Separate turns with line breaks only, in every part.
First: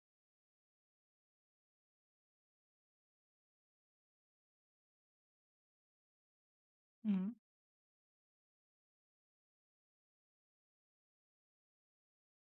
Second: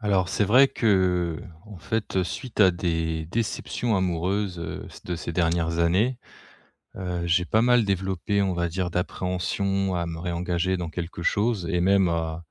Alors c'est vrai que en fait, suite à des déceptions amoureuses, de ces dernières années,
Mmh
j'ai pas mal développé, on va dire, d'appréhension à me réengager dans quelque chose et même à,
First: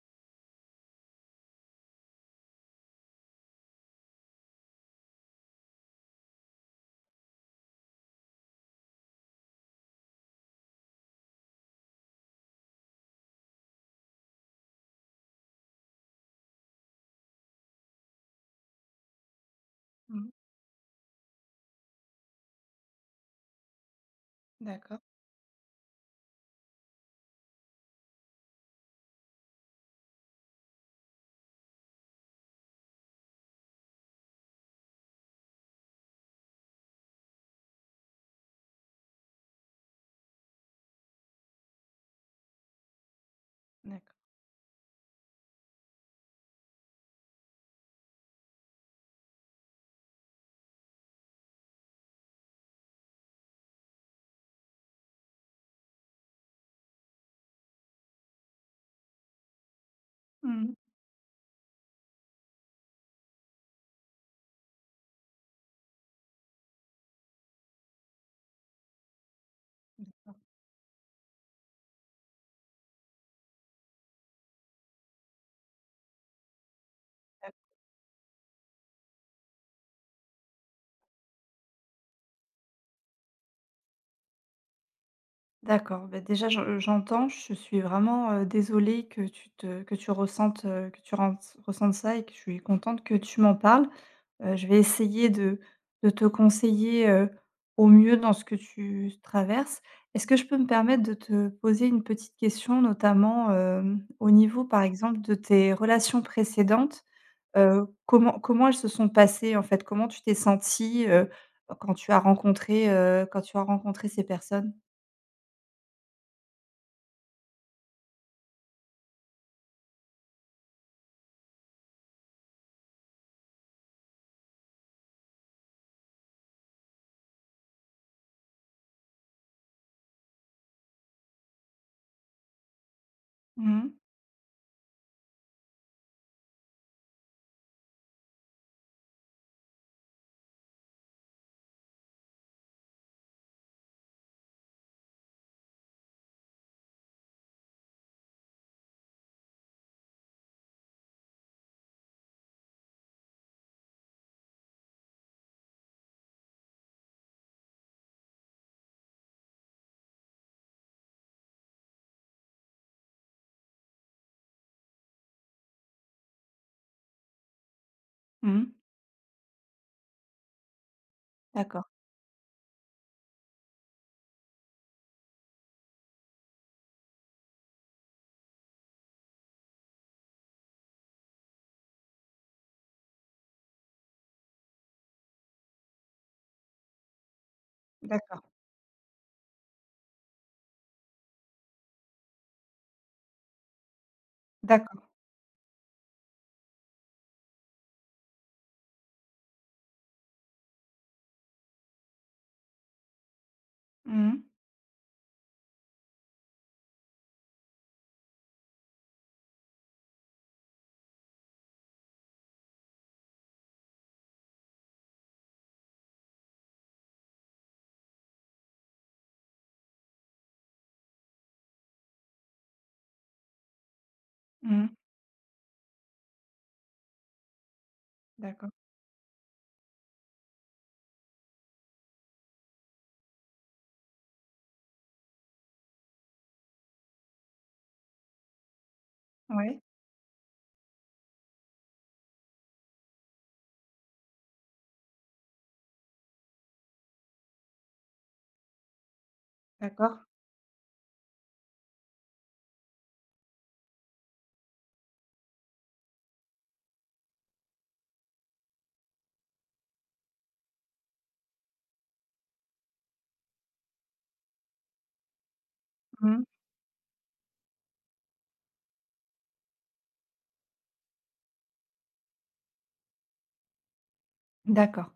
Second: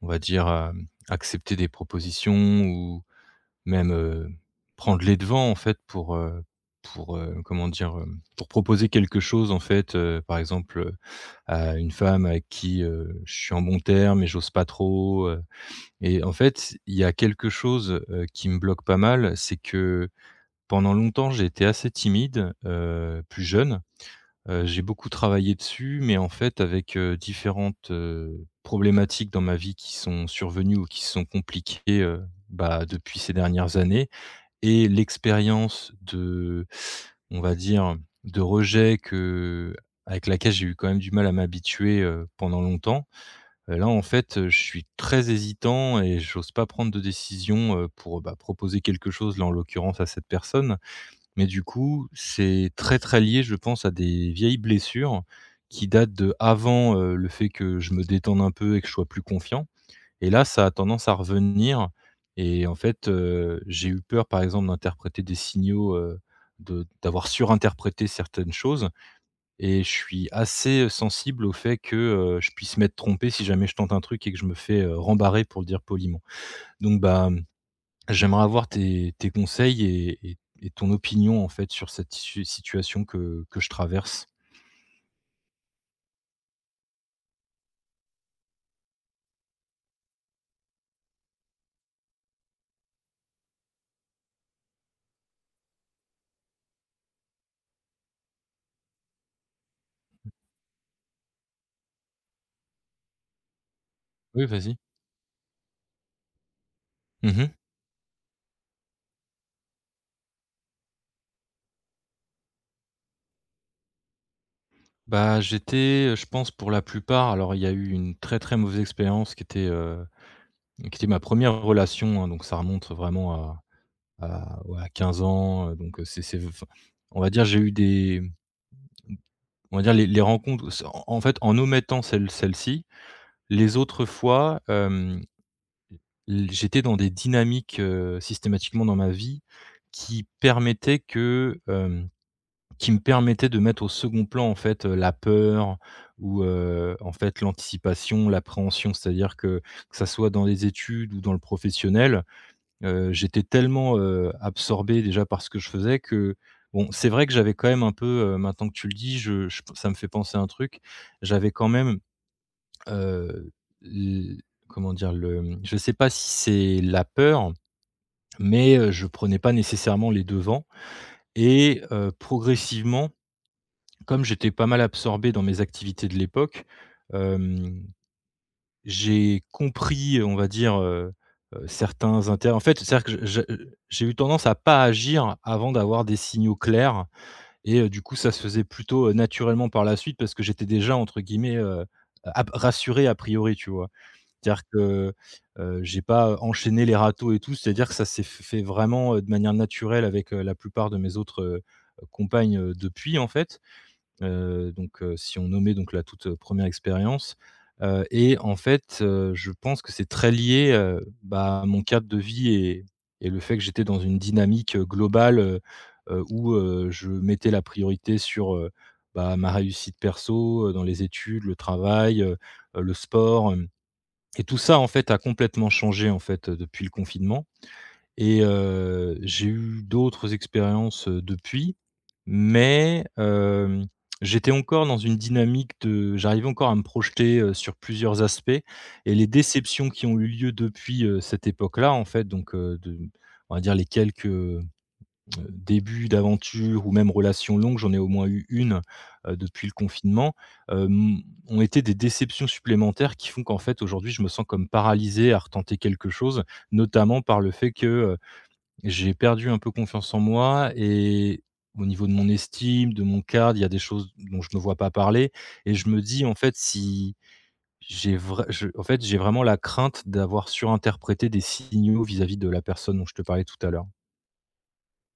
on va dire, à accepter des propositions ou même, prendre les devants en fait pour, comment dire? Pour proposer quelque chose en fait, par exemple, à une femme avec qui, je suis en bon terme mais j'ose pas trop. Et en fait, il y a quelque chose, qui me bloque pas mal, c'est que
Mmh.
pendant longtemps, j'ai été assez timide, plus jeune. J'ai
D'accord,
beaucoup travaillé dessus, mais en fait avec, différentes, problématiques dans ma vie qui sont survenues ou qui se sont compliquées, bah, depuis ces dernières années et l'expérience de, on va dire, de rejet que, avec laquelle j'ai eu quand même du mal à m'habituer, pendant longtemps. Là, en
d'accord.
fait, je suis très hésitant et j'ose pas prendre de décision, pour, bah, proposer quelque chose, là, en l'occurrence, à cette personne. Mais du coup, c'est très, très lié, je pense, à des vieilles blessures qui datent d'avant, le fait que je me détende un peu et que je sois plus confiant. Et là, ça a
Mmh
tendance à revenir. Et en fait, j'ai eu peur, par exemple, d'interpréter des signaux, de d'avoir surinterprété certaines choses. Et je suis assez sensible au fait que, je puisse m'être trompé si jamais je tente un truc et que je me fais, rembarrer pour le dire poliment. Donc bah, j'aimerais avoir tes conseils et ton opinion en fait sur cette su situation que je traverse.
D'accord, beh, déjà je j'entends, je suis vraiment, désolée que tu te que tu ressentes, que tu rentes ressentes ça et que je suis contente que tu m'en parles. Je vais essayer de te conseiller, au mieux dans ce que tu traverses. Est-ce que je peux me permettre de te poser une petite question, notamment, au
Oui,
niveau,
vas-y.
par exemple, de tes relations précédentes?
Mmh.
Comment elles se sont passées, en fait? Comment tu t'es sentie, quand tu as rencontré, ces personnes?
Bah, j'étais, je pense pour la plupart. Alors il y a eu une très, très mauvaise expérience qui était, ma première relation, hein. Donc ça remonte vraiment à ouais, à 15 ans, donc, c'est enfin, on va dire j'ai eu des. On va dire les rencontres s en en fait, en omettant celle-ci,
Mmh
les
mh.
autres fois, l j'étais dans des dynamiques, systématiquement dans ma vie qui permettaient que, hem, qui me permettaient de mettre au second plan, en fait, la peur ou, en fait, l'anticipation, l'appréhension. C'est-à-dire que ça soit dans les études ou dans le professionnel. J'étais tellement, absorbé déjà par ce que je faisais que bon, c'est vrai que j'avais quand même un peu, maintenant que tu le dis, je ça me fait penser à un truc. J'avais quand même, heu, l comment dire? Le, je sais pas si c'est la peur,
Mmh
mais je prenais pas nécessairement les devants et
D'accord,
progressivement, comme j'étais pas mal absorbé dans mes activités de l'époque. J'ai compris, on va dire, certains intérêts en fait, c'est-à-dire que je j'ai eu tendance à pas agir avant d'avoir des signaux clairs. Et du coup, ça se
d'accord,
faisait plutôt, naturellement par la suite parce que j'étais déjà entre guillemets, ap «rassuré» a priori, tu vois? C'est-à-dire
d'accord.
que, j'ai pas enchaîné les râteaux et tout, c'est-à-dire que ça s'est fait vraiment, de manière naturelle avec, la plupart de mes autres, compagnes, depuis en fait.
Mmh mh.
Si on nommait donc la toute, première expérience, et en fait, je pense que c'est très lié, bah, à mon cadre de vie et le fait que j'étais dans une dynamique, globale, où, je mettais la priorité sur, bah, ma réussite perso, dans les études, le travail, le sport, hem et tout ça, en
Mmh
fait, a complètement changé, en fait, depuis le confinement. Et
D'accord.
j'ai eu d'autres expériences, depuis, mais j'étais encore dans une dynamique de j'arrivais encore à me projeter, sur plusieurs aspects et les
Ouais,
déceptions qui ont eu lieu depuis, cette époque-là, en fait, de, on va dire, les quelques, débuts d'aventure ou même relations longues, j'en ai au moins eu une depuis le
d'accord.
confinement, hem, ont été des déceptions supplémentaires qui font qu'en fait, aujourd'hui, je me sens comme paralysé à retenter quelque chose, notamment par le fait que, j'ai perdu un peu confiance en moi et au niveau de mon estime, de mon cadre, il y a des choses dont je ne me vois pas parler. Et je me dis en
Mmh.
fait si j'ai vrai je en fait, j'ai vraiment la crainte d'avoir surinterprété des signaux vis-à-vis de la personne dont je te parlais tout à l'heure.
D'accord.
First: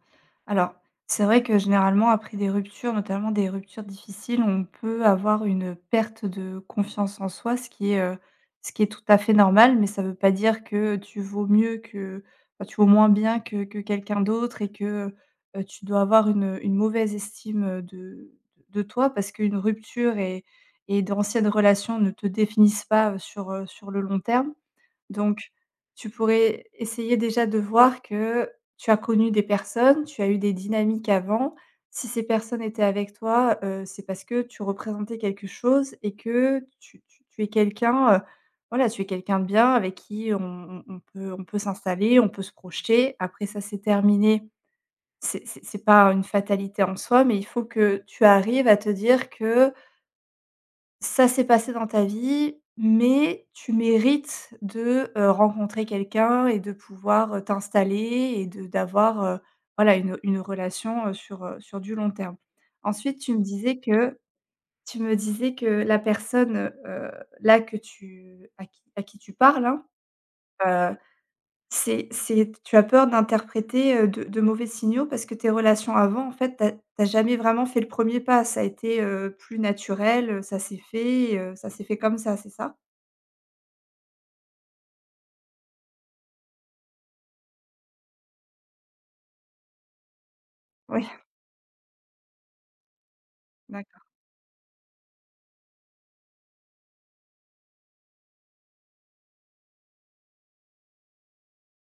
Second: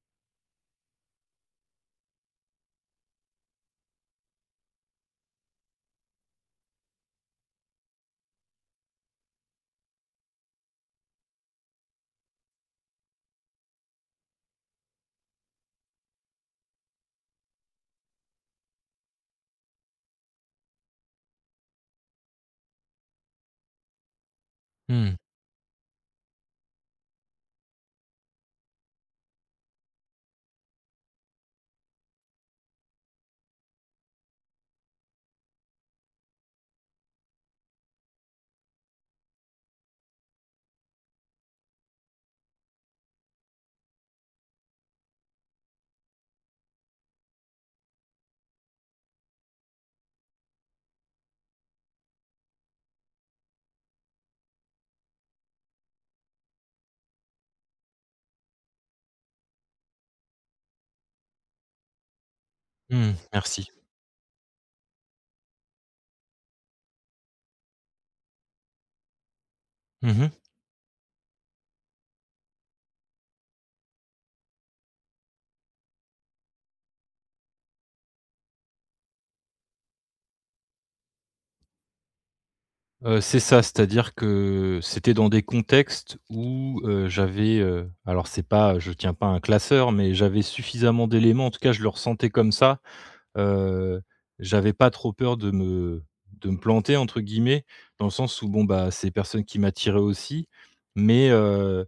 Alors, c'est vrai que généralement, après des ruptures, notamment des ruptures difficiles, on peut avoir une perte de confiance en soi, ce qui est tout à fait normal, mais ça ne veut pas dire que tu vaux mieux que tu vaux moins bien que quelqu'un d'autre et que, tu dois avoir une mauvaise estime, de toi parce qu'une rupture et d'anciennes relations ne te définissent pas, sur, sur le long terme.
Mmh,
Donc, tu pourrais essayer déjà de voir que tu as connu des personnes, tu as eu des dynamiques avant. Si ces personnes étaient avec toi, c'est parce que tu représentais quelque chose et que tu es quelqu'un, voilà, tu es quelqu'un de bien avec qui on peut on peut s'installer, on peut se projeter. Après ça, c'est terminé. C'est pas une fatalité en soi, mais il faut que tu arrives à te dire que ça s'est passé dans ta vie, mais tu mérites de, rencontrer quelqu'un et de pouvoir, t'installer et de d'avoir, voilà une relation, sur, sur du long terme.
mmh,
Ensuite,
merci.
tu me disais que la personne, là que tu à qui tu parles, hein,
Mmh mh.
c'est tu as peur d'interpréter, de mauvais signaux parce que tes relations avant, en fait, t'as as jamais vraiment fait le premier pas. Ça a été, plus naturel, ça s'est fait comme ça, c'est ça?
C'est ça, c'est-à-dire que c'était dans des contextes où, j'avais, alors c'est pas je tiens pas un classeur, mais j'avais suffisamment
Oui,
d'éléments, en tout cas je le ressentais comme ça. Heu,
d'accord.
J'avais pas trop peur de «me planter» entre guillemets, dans le sens où bon, bah, c'est des personnes qui m'attiraient aussi, mais heu,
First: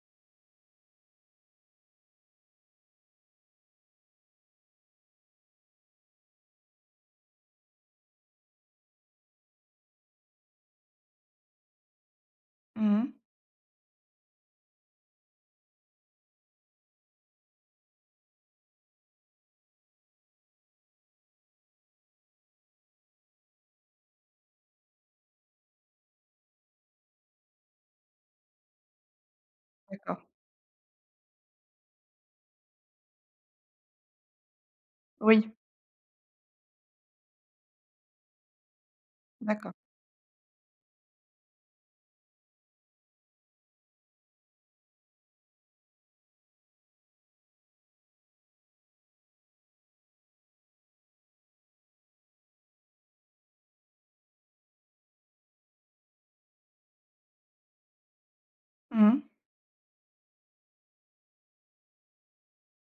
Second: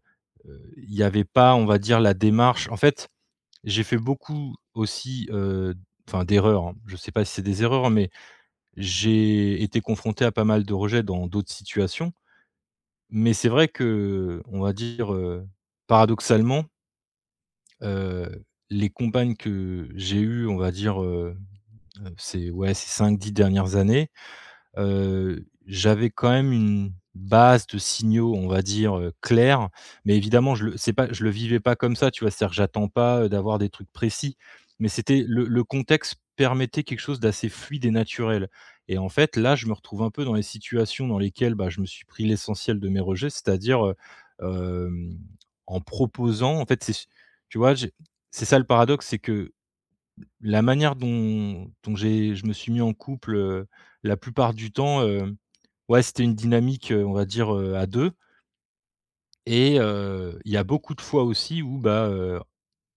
heu, il y avait pas, on va dire, la démarche en fait. J'ai fait beaucoup aussi, enfin d'erreurs, hein. Je sais pas si c'est des erreurs, mais j'ai été confronté à pas mal de rejets dans d'autres situations.
Mmh
Mais c'est vrai que on va dire, paradoxalement, heu, les compagnes que j'ai eues, on va dire, ces ouais, ces cinq dix dernières années, j'avais quand même une base de signaux, on va dire, clairs. Mais
D'accord.
évidemment, je le c'est pas je le vivais pas comme ça, tu vois? C'est-à-dire que j'attends pas, d'avoir des trucs précis. Mais c'était le
Oui,
le contexte permettait quelque chose d'assez fluide et naturel. Et en fait, là, je me
d'accord.
retrouve un peu dans les situations dans lesquelles, bah, je me suis pris l'essentiel de mes rejets, c'est-à-dire, hem, en proposant en fait, c'est tu vois? J'ai c'est ça le paradoxe, c'est que, la manière dont j'ai je me suis mis en couple, la plupart du temps, ouais, c'était une dynamique, on va dire, à deux.
Mmh mh.
Et il y a beaucoup de fois aussi où, bah,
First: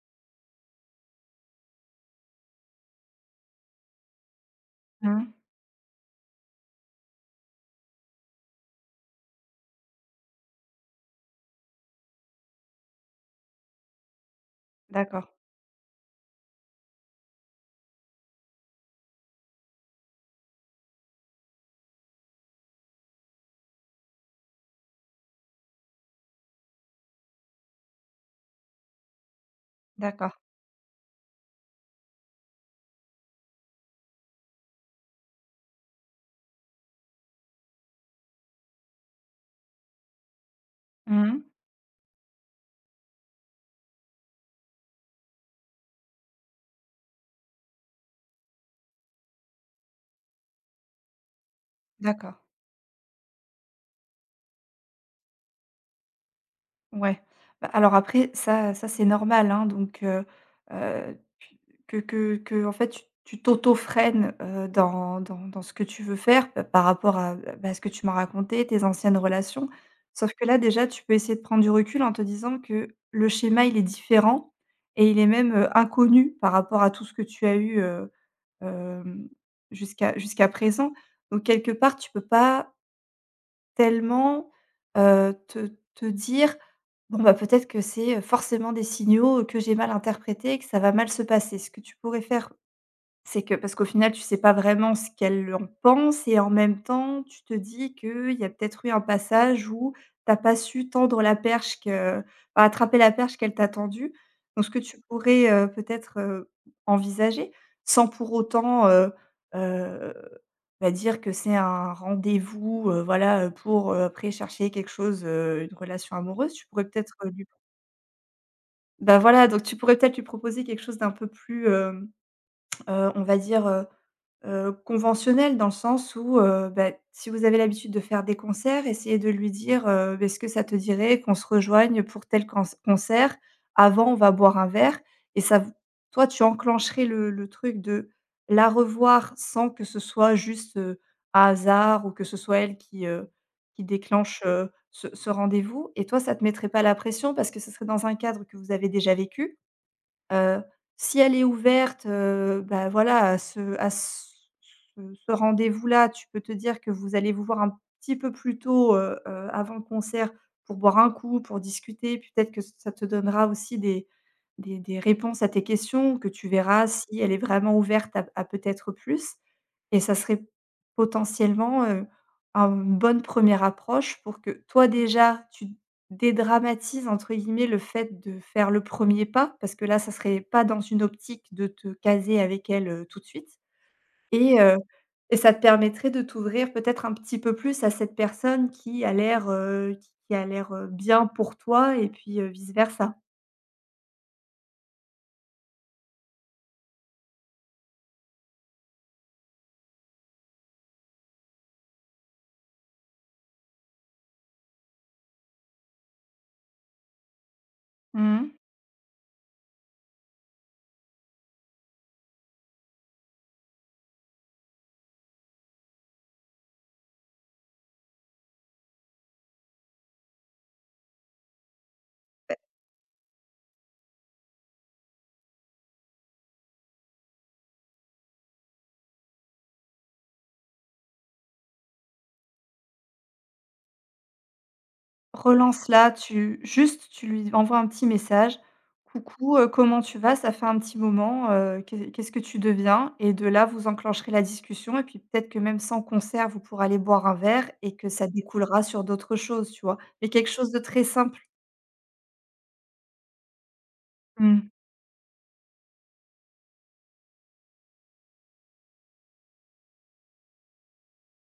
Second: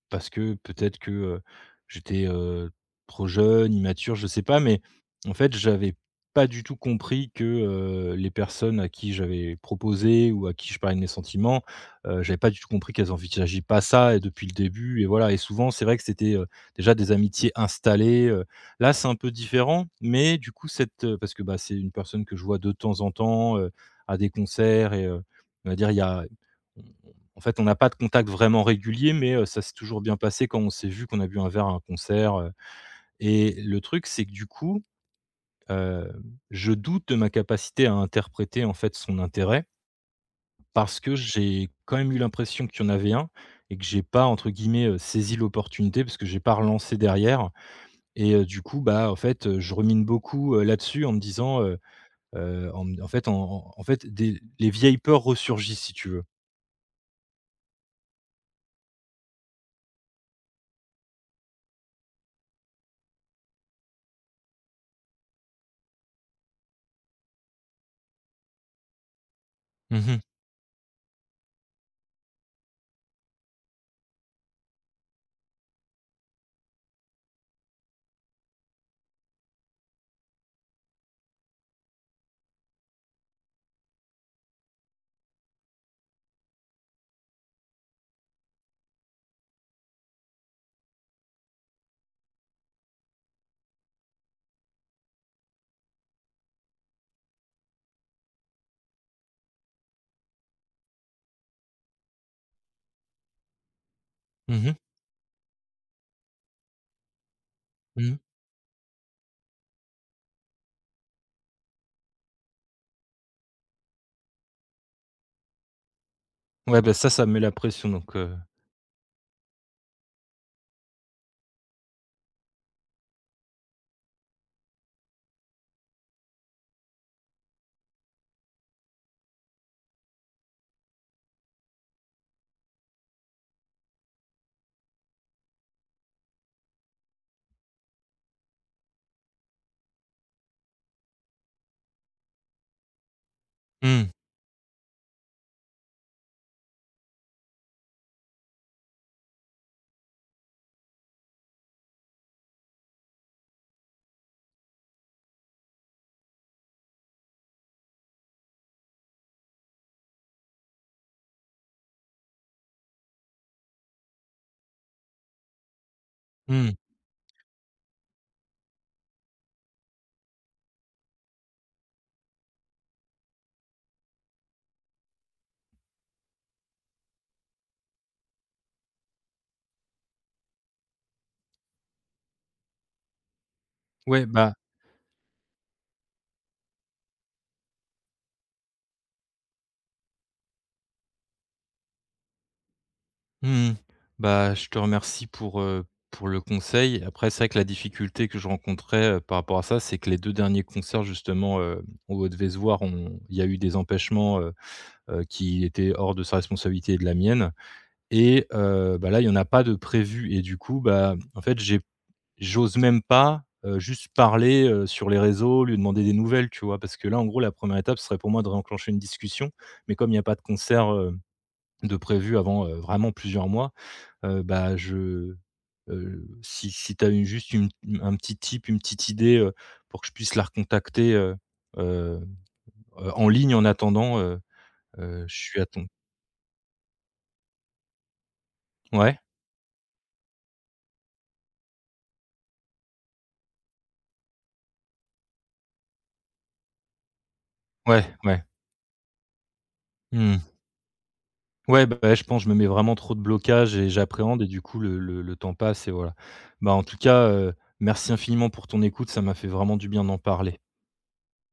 parce que peut-être que, j'étais, trop jeune, immature, je sais pas, mais
Mmh
en fait, j'avais pas du tout compris que, les personnes à qui j'avais proposé ou à qui je parlais de mes sentiments, j'avais pas du tout compris qu'elles envisageaient pas ça et depuis le début et
D'accord,
voilà. Et souvent, c'est vrai que c'était, déjà des amitiés installées, Là, c'est un peu différent, mais du coup, cette, parce que, bah, c'est une personne que je vois de temps en temps, à des concerts et on va dire, il y a en fait, on n'a pas de contact vraiment régulier, mais ça s'est toujours bien
d'accord.
passé quand on s'est vu, qu'on a bu un verre à un concert, et le truc, c'est que du coup, heu, je doute de ma capacité à interpréter, en fait, son intérêt parce que
Mmh
j'ai quand même eu l'impression qu'il y en avait un et que j'ai pas, entre guillemets, «saisi l'opportunité» parce que j'ai pas relancé derrière. Et du coup, bah, en fait, je remine beaucoup, là-dessus en me disant,
D'accord.
en fait, en en en fait, des les vieilles peurs ressurgissent, si tu veux.
Ouais. Bah, alors après ça c'est normal, hein, donc heu, tu que, en fait tu t'auto-freines, dans ce que tu veux faire, pa par rapport à, bah, ce que tu m'as raconté, tes anciennes relations.
Mmh mh.
Sauf que là déjà tu peux essayer de prendre du recul en te disant que le schéma il est différent et il est même, inconnu par rapport à tout ce que tu as eu, hem, jusqu'à présent. Donc quelque part tu peux pas tellement, te dire Bon, bah, peut-être que c'est, forcément des signaux, que j'ai mal interprétés et que ça va mal se passer. Ce que tu pourrais faire c'est que parce qu'au final, tu sais pas vraiment ce qu'elle en pense et en même temps, tu te dis qu'il y a peut-être eu un passage où t'as pas su tendre la perche que attraper la perche qu'elle t'a tendue. Donc ce
Mmh.
que tu pourrais, peut-être, envisager sans
Mmh.
pour autant, heu, bah, dire que c'est un rendez-vous, voilà, pour, après chercher quelque chose, une relation amoureuse. Tu
Ouais,
pourrais
bah, ça,
peut-être,
ça me met
lui
la pression donc
bah, voilà, donc tu pourrais peut-être lui proposer quelque chose d'un peu plus, hem on va dire, conventionnelle dans le sens où, bah, si vous avez l'habitude de faire des concerts, essayez de lui dire, «Est-ce que ça te dirait qu'on se rejoigne pour tel canc concert? Avant, on va boire un verre» et ça v toi, tu enclencherais le truc de la revoir sans que ce soit juste, un hasard ou que ce soit elle qui
Mmh.
déclenche, ce rendez-vous et toi, ça te mettrait pas la pression parce que ce serait dans un cadre que vous avez déjà vécu. Heu, si elle est ouverte, bah, voilà, à ce rendez-vous-là, tu peux te dire que vous allez vous voir un petit peu plus tôt, avant le concert pour boire un coup, pour discuter. Puis peut-être que ça te donnera aussi des réponses à tes questions que tu
Mmh.
verras si elle est vraiment ouverte à peut-être plus. Et ça serait potentiellement, une bonne première approche pour que toi déjà tu «dédramatises» entre guillemets le fait de faire le premier pas, parce que là, ça serait pas dans une optique de te caser avec elle, tout de suite
Ouais, bah,
et heu et ça te permettrait de t'ouvrir peut-être un petit peu plus à cette personne qui a l'air, bien pour toi et puis, vice versa.
mmh mh. Bah, je te remercie pour, pour le conseil. Après, c'est vrai que la difficulté que je rencontrais, par rapport à ça, c'est que les 2 derniers concerts justement, au Haut-de-Vésoire, on il y a eu des empêchements, qui étaient hors de sa responsabilité et de la mienne. Et
Mmh
bah, là, il y en a pas de prévu et du coup, bah, en fait, j'ose même pas, juste parler, sur les réseaux, lui demander des nouvelles, tu vois? Parce que là, en gros, la première étape, serait pour moi de réenclencher une discussion, mais comme il y a pas de concert, de prévu avant, vraiment plusieurs mois, bah, je si tu as une juste une un petit tip, une petite idée, pour que je puisse la recontacter, heu en ligne en attendant, je suis à ton
Relance-la, tu juste, tu lui envoies un petit message:
ouais,
«Coucou, comment tu vas? Ça fait un petit moment, qu'est-ce que tu deviens?» et de là, vous enclencherez la discussion et puis peut-être que même sans concert, vous pourrez aller boire un verre et
ouais,
que ça
ouais.
découlera sur d'autres choses, tu vois? Mais
Mmh.
quelque chose de très simple.
Ouais, bah, ouais, je pense que je me mets vraiment trop de blocage et j'appréhende et du
Mmh.
coup le temps passe et voilà. Bah, en tout cas, merci infiniment pour ton écoute, ça m'a fait vraiment du bien d'en parler.